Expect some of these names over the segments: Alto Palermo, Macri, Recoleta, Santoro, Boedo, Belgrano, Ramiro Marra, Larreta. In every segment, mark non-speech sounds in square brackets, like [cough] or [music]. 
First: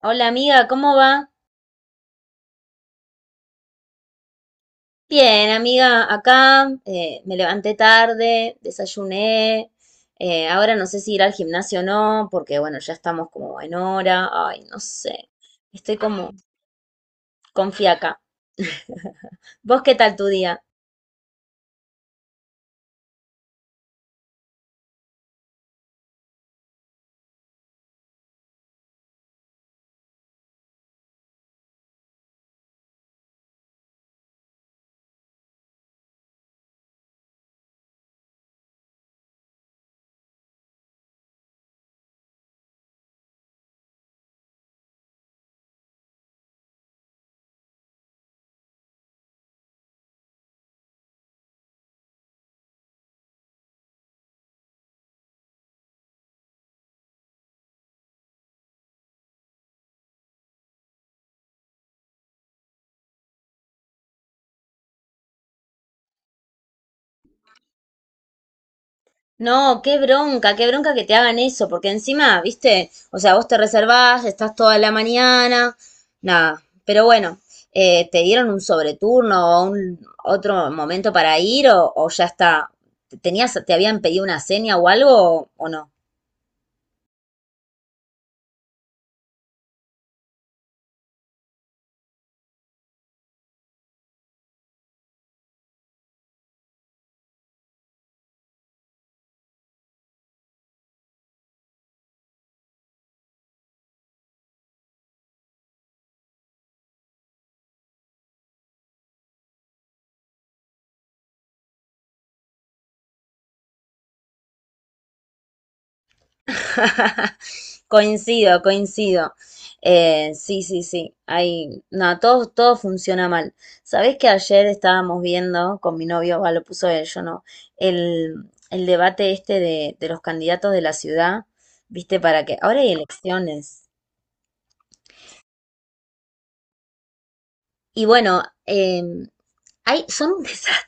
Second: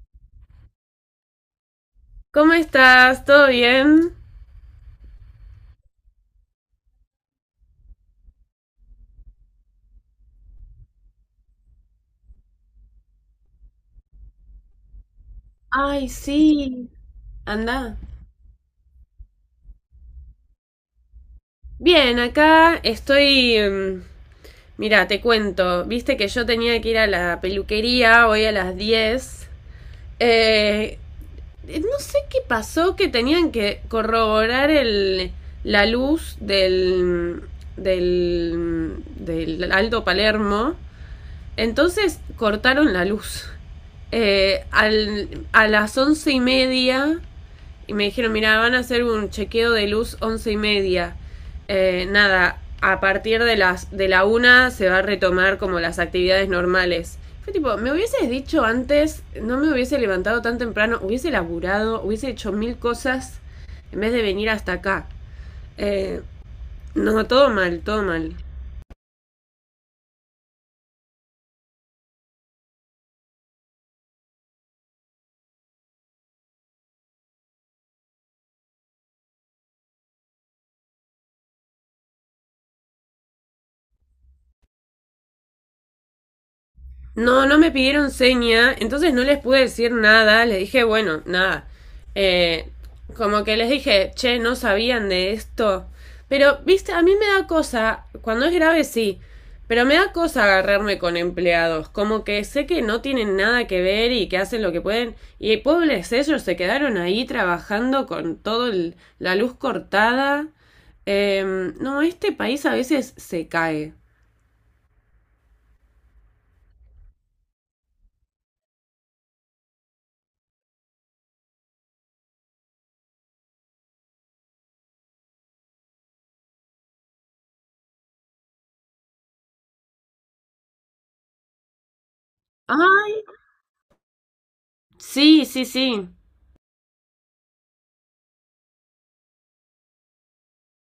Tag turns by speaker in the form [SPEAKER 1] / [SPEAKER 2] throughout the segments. [SPEAKER 1] Hola amiga, ¿cómo va?
[SPEAKER 2] ¿Cómo estás? ¿Todo bien?
[SPEAKER 1] Bien, amiga, acá me levanté tarde, desayuné, ahora no sé si ir al gimnasio o no, porque bueno, ya estamos como en hora, ay, no sé, estoy
[SPEAKER 2] Ay,
[SPEAKER 1] como
[SPEAKER 2] sí.
[SPEAKER 1] con
[SPEAKER 2] Anda.
[SPEAKER 1] fiaca. [laughs] ¿Vos qué tal tu día?
[SPEAKER 2] Bien, acá estoy. Mira, te cuento, viste que yo tenía que ir a la peluquería hoy a las 10. Eh, no sé qué pasó, que tenían que corroborar la luz del Alto Palermo. Entonces cortaron la luz. A las 11:30 y me dijeron, "Mira, van a hacer un chequeo de luz 11:30." Nada, a partir de las de la 1 se va a retomar como las actividades normales. Fue tipo, "Me hubieses dicho antes, no me hubiese levantado tan temprano, hubiese laburado, hubiese hecho mil cosas en vez de venir hasta acá." Eh, no, todo mal, todo mal.
[SPEAKER 1] No, qué bronca que te hagan eso, porque encima, viste, o sea, vos te reservás, estás toda la mañana, nada, pero bueno, ¿te dieron un sobreturno o un otro momento para ir o ya está? ¿Tenías, te habían pedido una seña o algo o no?
[SPEAKER 2] No, no me pidieron seña, entonces no les pude decir nada, les dije, "Bueno, nada." Eh, como que les dije, "Che, no sabían de esto." Pero, viste, a mí me da cosa. Cuando es grave, sí, pero me da cosa agarrarme con empleados, como que sé que no tienen nada que ver y que hacen lo que pueden. Y pobres, ellos se quedaron ahí trabajando con todo la luz cortada. No, este país a veces se cae.
[SPEAKER 1] [laughs] Coincido, coincido. Sí, sí, sí. Hay, no, todo, todo funciona mal. ¿Sabés que ayer estábamos viendo con mi novio, va, lo puso él, yo no, el, el debate este de los candidatos de la ciudad, viste, para que ahora hay
[SPEAKER 2] Ay,
[SPEAKER 1] elecciones.
[SPEAKER 2] sí, sí, sí.
[SPEAKER 1] Y bueno, hay, son un [laughs] desastre.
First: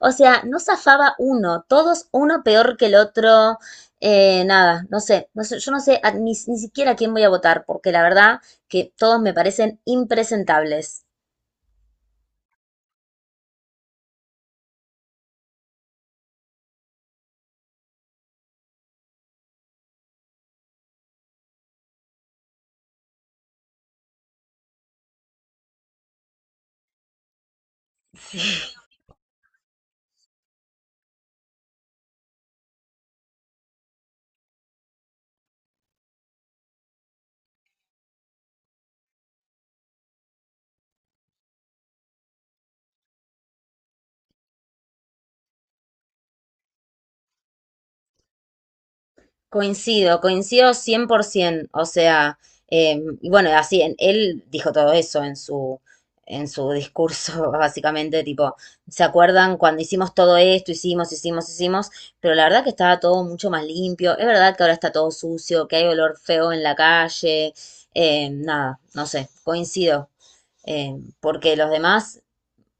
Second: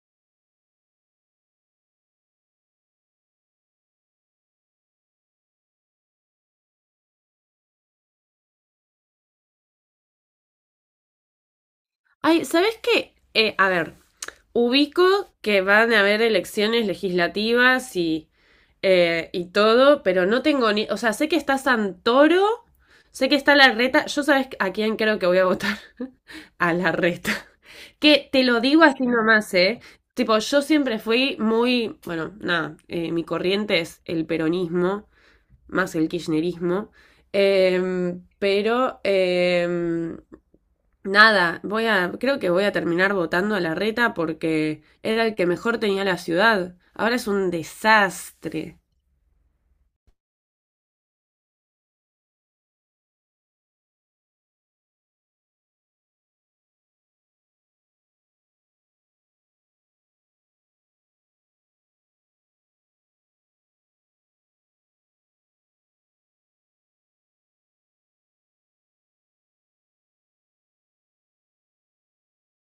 [SPEAKER 1] O sea, no zafaba uno, todos uno peor que el otro. Eh, nada, no sé, yo ni, ni siquiera a quién voy a votar, porque la verdad que todos me parecen impresentables.
[SPEAKER 2] Ay, ¿sabes qué? A ver, ubico que van a haber elecciones legislativas y todo, pero no tengo ni. O sea, sé que está Santoro, sé que está la Reta. Yo sabes a quién creo que voy a votar. [laughs] A la Reta. Que te lo
[SPEAKER 1] Sí,
[SPEAKER 2] digo así nomás, ¿eh? Tipo, yo siempre fui muy. Bueno, nada, mi corriente es el peronismo, más el kirchnerismo. Pero... nada, voy a, creo que voy a terminar votando a la Reta, porque era el que mejor tenía la ciudad. Ahora es un desastre.
[SPEAKER 1] coincido, coincido 100%, o sea, y bueno, así, él dijo todo eso en en su discurso, [laughs] básicamente, tipo, ¿se acuerdan cuando hicimos todo esto, hicimos? Pero la verdad que estaba todo mucho más limpio, es verdad que ahora está todo sucio, que hay olor feo en la calle, nada, no sé, coincido, eh, porque los demás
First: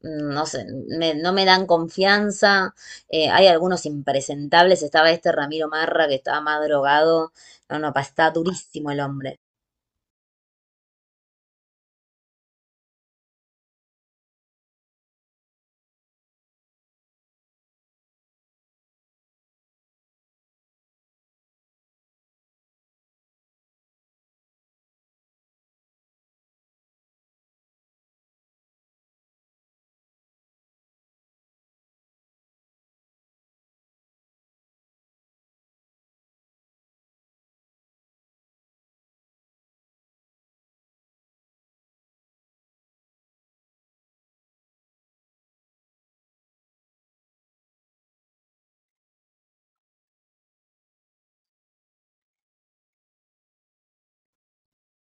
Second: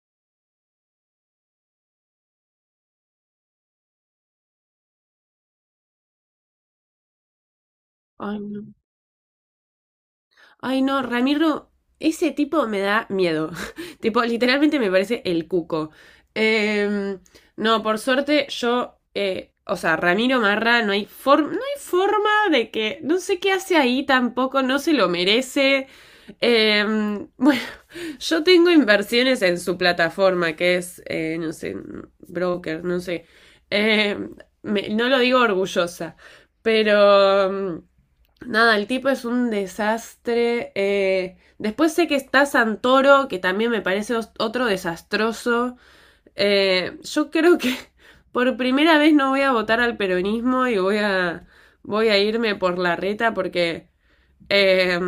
[SPEAKER 1] no sé, no me dan confianza. Eh, hay algunos impresentables. Estaba este Ramiro Marra que estaba más drogado. No, no, está
[SPEAKER 2] Ay, no.
[SPEAKER 1] durísimo el hombre.
[SPEAKER 2] Ay, no, Ramiro, ese tipo me da miedo. [laughs] Tipo, literalmente me parece el cuco. Em, no, por suerte yo, o sea, Ramiro Marra, no hay forma de que, no sé qué hace ahí tampoco, no se lo merece. [laughs] Bueno, yo tengo inversiones en su plataforma, que es, no sé, broker, no sé. Em, no lo digo orgullosa, pero... nada, el tipo es un desastre. Después sé que está Santoro, que también me parece otro desastroso. Yo creo que [laughs] por primera vez no voy a votar al peronismo y voy a irme por la Reta, porque eh,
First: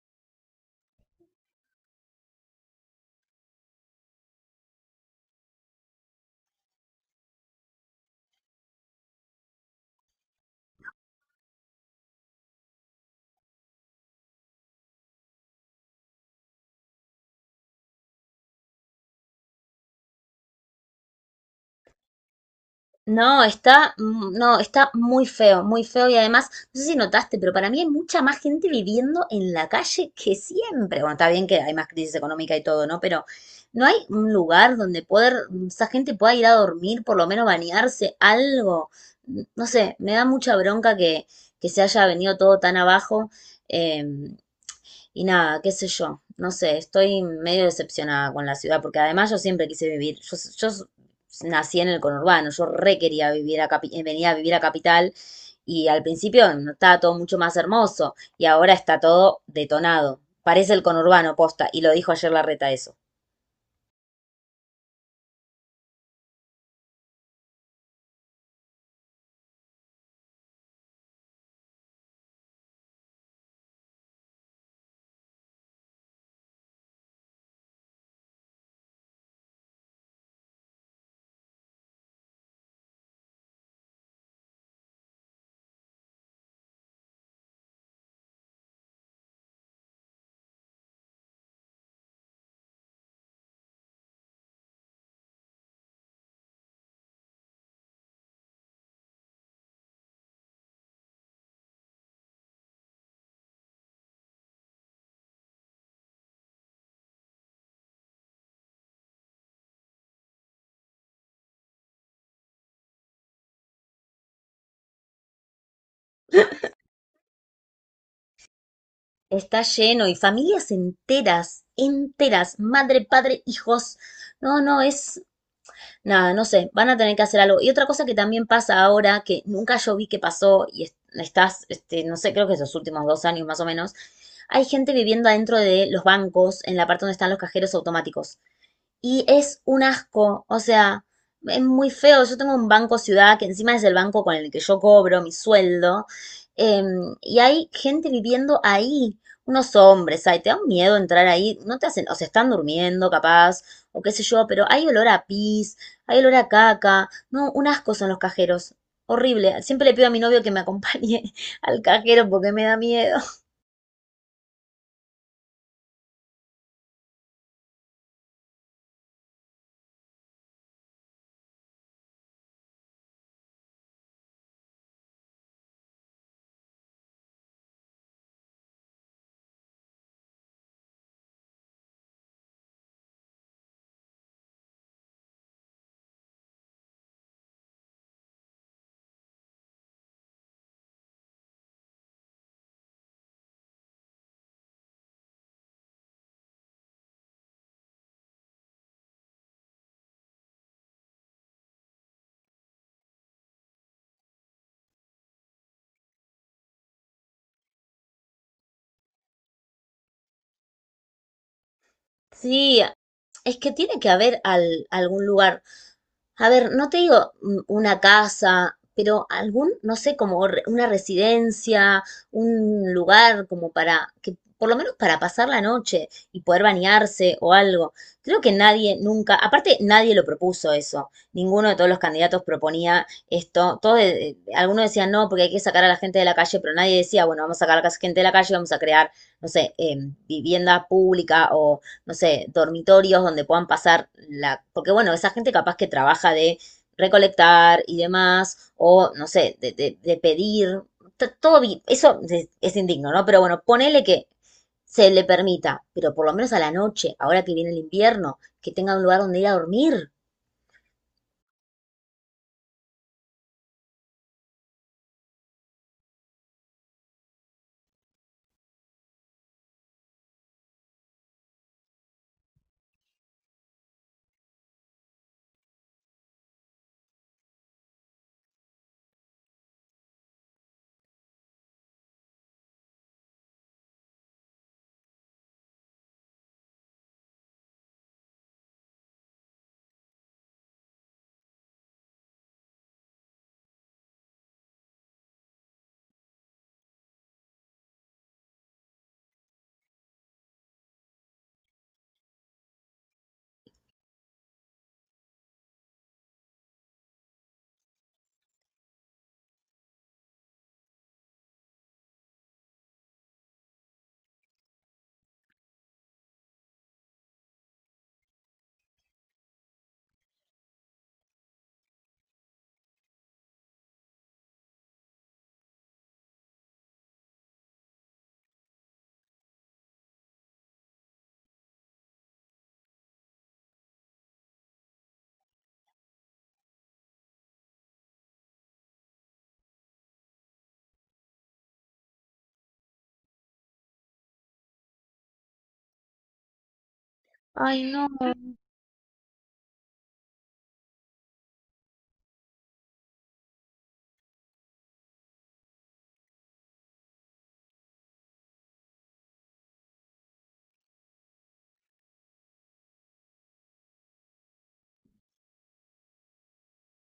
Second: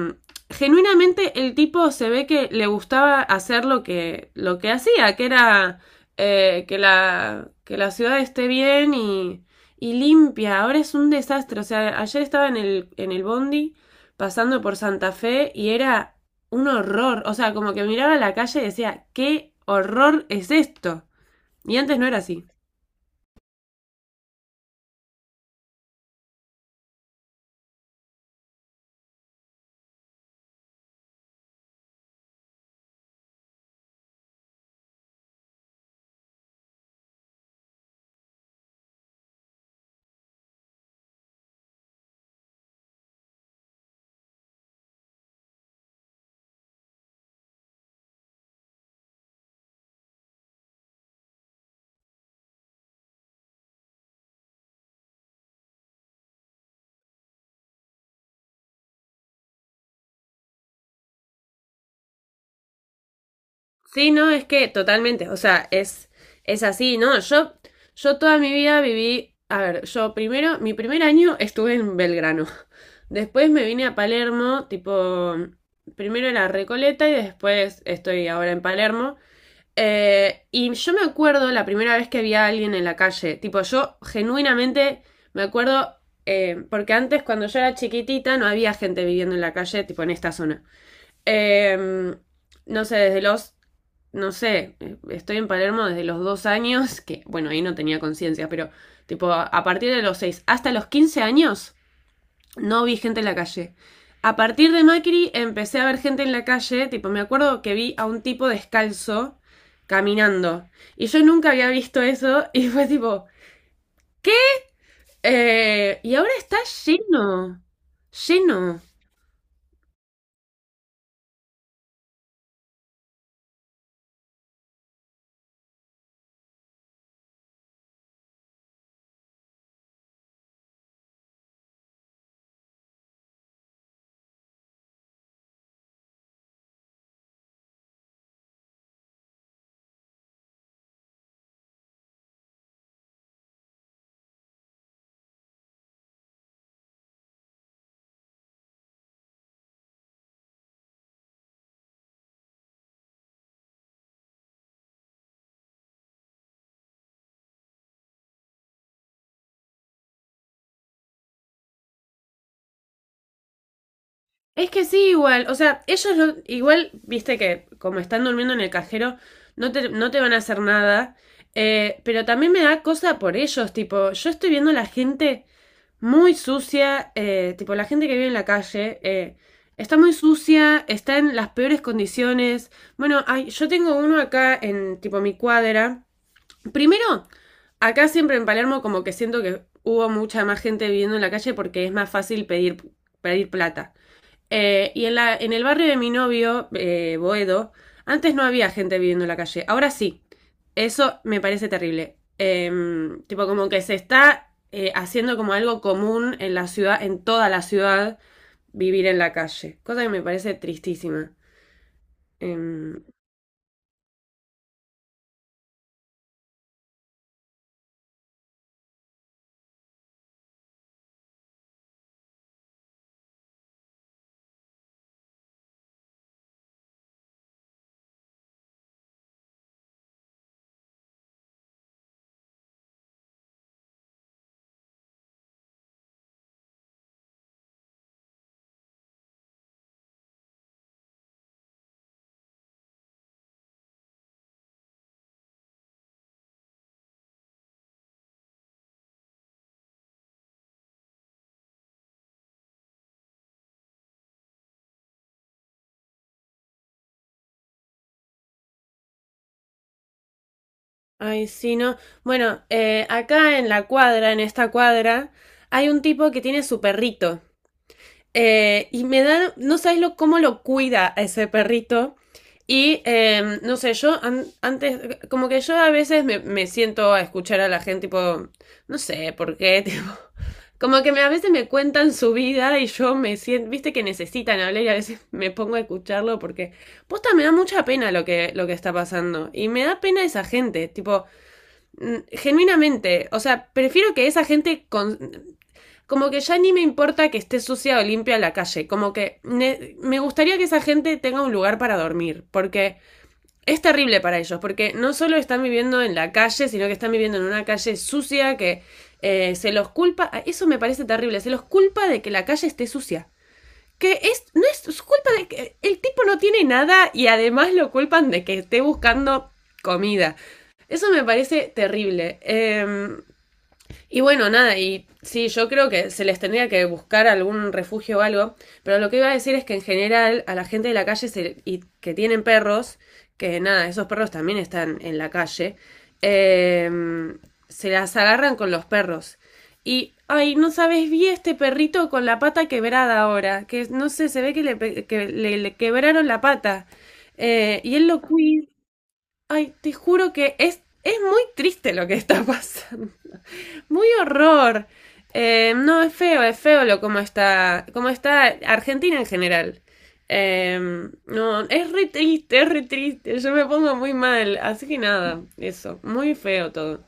[SPEAKER 2] genuinamente el tipo se ve que le gustaba hacer lo que hacía, que era que la ciudad esté bien y limpia. Ahora es un desastre. O sea, ayer estaba en el bondi pasando por Santa Fe y era un horror. O sea, como que miraba la calle y decía, "¿Qué horror es esto?" Y antes no era así.
[SPEAKER 1] No, está, no, está muy feo y además, no sé si notaste, pero para mí hay mucha más gente viviendo en la calle que siempre. Bueno, está bien que hay más crisis económica y todo, ¿no? Pero no hay un lugar donde poder, esa gente pueda ir a dormir, por lo menos bañarse, algo. No sé, me da mucha bronca que se haya venido todo tan abajo. Eh, y nada, qué sé yo, no sé, estoy medio decepcionada con la ciudad, porque además yo siempre quise vivir, yo nací en el conurbano, yo re quería vivir venir a vivir a Capital y al principio no estaba todo mucho más hermoso y ahora está todo detonado, parece el conurbano posta, y lo dijo ayer Larreta eso.
[SPEAKER 2] Sí, no, es que totalmente, o sea, es así, ¿no? Yo toda mi vida viví, a ver, yo primero, mi primer año estuve en Belgrano, después me vine a Palermo, tipo, primero en Recoleta y después estoy ahora en Palermo. Y yo me acuerdo la primera vez que vi a alguien en la calle. Tipo, yo genuinamente me acuerdo, porque antes, cuando yo era chiquitita, no había gente viviendo en la calle, tipo en esta zona. Eh, no sé, no sé, estoy en Palermo desde los 2 años, que bueno, ahí no tenía conciencia, pero tipo, a partir de los 6 hasta los 15 años, no vi gente en la calle. A partir de Macri empecé a ver gente en la calle. Tipo, me acuerdo que vi a un tipo descalzo caminando. Y yo nunca había visto eso. [laughs] Y fue tipo, y ahora está lleno, lleno.
[SPEAKER 1] Está lleno y familias enteras, enteras, madre, padre, hijos. No, no, es nada, no sé, van a tener que hacer algo. Y otra cosa que también pasa ahora, que nunca yo vi que pasó, y no sé, creo que esos últimos dos años más o menos, hay gente viviendo adentro de los bancos, en la parte donde están los cajeros automáticos. Y es un asco, o sea, es muy feo. Yo tengo un banco ciudad que encima es el banco con el que yo cobro mi sueldo. Y hay gente viviendo ahí, unos hombres, ay, te da un miedo entrar ahí, no te hacen, o se están durmiendo capaz, o qué sé yo, pero hay olor a pis, hay olor a caca, no, un asco son los cajeros, horrible. Siempre le pido a mi novio que me acompañe [laughs] al cajero porque me da miedo.
[SPEAKER 2] Es que sí, igual. O sea, ellos igual, viste que como están durmiendo en el cajero, no te van a hacer nada. Pero también me da cosa por ellos. Tipo, yo estoy viendo la gente muy sucia. Tipo, la gente que vive en la calle, está muy sucia, está en las peores condiciones. Bueno, ay, yo tengo uno acá en, tipo, mi cuadra. Primero, acá siempre en Palermo, como que siento que hubo mucha más gente viviendo en la calle porque es más fácil pedir, pedir plata. Y en el barrio de mi novio, Boedo, antes no había gente viviendo en la calle, ahora sí. Eso me parece terrible. Tipo, como que se está haciendo como algo común en la ciudad, en toda la ciudad, vivir en la calle. Cosa que me parece tristísima.
[SPEAKER 1] Sí,
[SPEAKER 2] Em,
[SPEAKER 1] es que tiene que haber algún lugar. A ver, no te digo una casa, pero algún, no sé, como una residencia, un lugar como para que por lo menos para pasar la noche y poder bañarse o algo. Creo que nadie nunca, aparte nadie lo propuso eso. Ninguno de todos los candidatos proponía esto. Algunos decían no, porque hay que sacar a la gente de la calle, pero nadie decía, bueno, vamos a sacar a la gente de la calle, vamos a crear, no sé, vivienda pública o no sé, dormitorios donde puedan pasar la. Porque bueno, esa gente capaz que trabaja de recolectar y demás, o no sé, de pedir, eso es indigno, ¿no? Pero bueno, ponele que se le permita, pero por lo menos a la noche, ahora que viene el invierno, que tenga un lugar donde ir a dormir.
[SPEAKER 2] Ay, sí, no. Bueno, acá en la cuadra, en esta cuadra, hay un tipo que tiene su perrito. Y me da, no sabes lo cómo lo cuida a ese perrito. No sé, yo antes, como que yo a veces me siento a escuchar a la gente. Tipo, no sé por qué, [laughs] tipo, como que a veces me cuentan su vida y yo me siento, viste que necesitan hablar y a veces me pongo a escucharlo porque, posta, me da mucha pena lo que está pasando. Y me da pena esa gente. Tipo, genuinamente, o sea, prefiero que esa gente como que ya ni me importa que esté sucia o limpia la calle. Como que me gustaría que esa gente tenga un lugar para dormir, porque es terrible para ellos, porque no solo están viviendo en la calle, sino que están viviendo en una calle sucia. Que se los culpa, ah, eso me parece terrible, se los culpa de que la calle esté sucia. Que no es su culpa de que el tipo no tiene nada, y además lo culpan de que esté buscando comida. Eso me parece terrible. Y bueno, nada, y sí, yo creo que se les tendría que buscar algún refugio o algo, pero lo que iba a decir es que en general a la gente de la calle y que tienen perros, que nada, esos perros también están en la calle, eh, se las agarran con los perros. Y ay, no sabes, vi este perrito con la pata quebrada ahora, que no sé, se ve que le quebraron la pata. Y él lo cuida. Ay, te juro que es muy triste lo que está [laughs] pasando. Muy horror. No, es feo cómo está Argentina en general. Eh, no, es re triste, es re triste. Yo me pongo muy mal. Así que nada, eso. Muy feo todo.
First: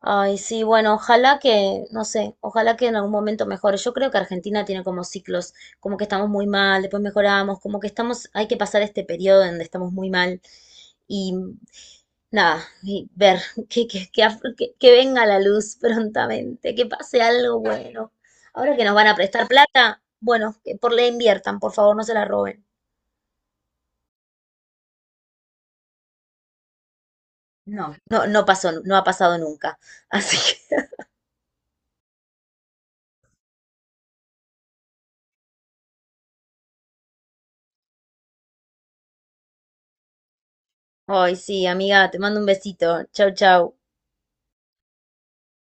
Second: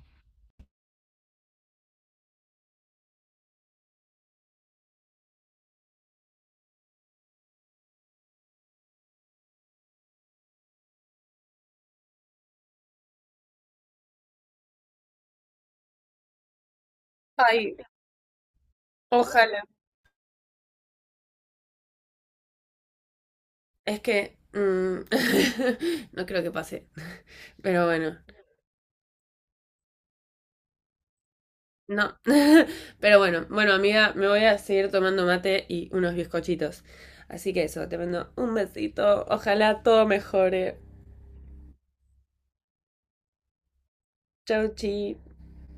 [SPEAKER 1] Ay, sí, bueno, ojalá que, no sé, ojalá que en algún momento mejore. Yo creo que Argentina tiene como ciclos, como que estamos muy mal, después mejoramos, como que estamos, hay que pasar este periodo donde estamos muy mal y nada, y ver [laughs] que venga la luz [laughs] prontamente, que pase algo
[SPEAKER 2] Ay,
[SPEAKER 1] bueno. Ahora que nos van a prestar
[SPEAKER 2] ojalá.
[SPEAKER 1] plata, bueno, que por la inviertan, por favor, no se la roben.
[SPEAKER 2] Es que [laughs] no creo que pase. Pero
[SPEAKER 1] No.
[SPEAKER 2] bueno,
[SPEAKER 1] No, no pasó, no ha pasado nunca. Así que,
[SPEAKER 2] no. [laughs] Pero bueno, bueno, amiga, me voy a seguir tomando mate y unos bizcochitos. Así que eso, te mando un besito. Ojalá todo mejore.
[SPEAKER 1] [laughs] ay, sí, amiga, te mando un besito. Chau, chau.
[SPEAKER 2] Chau, chi.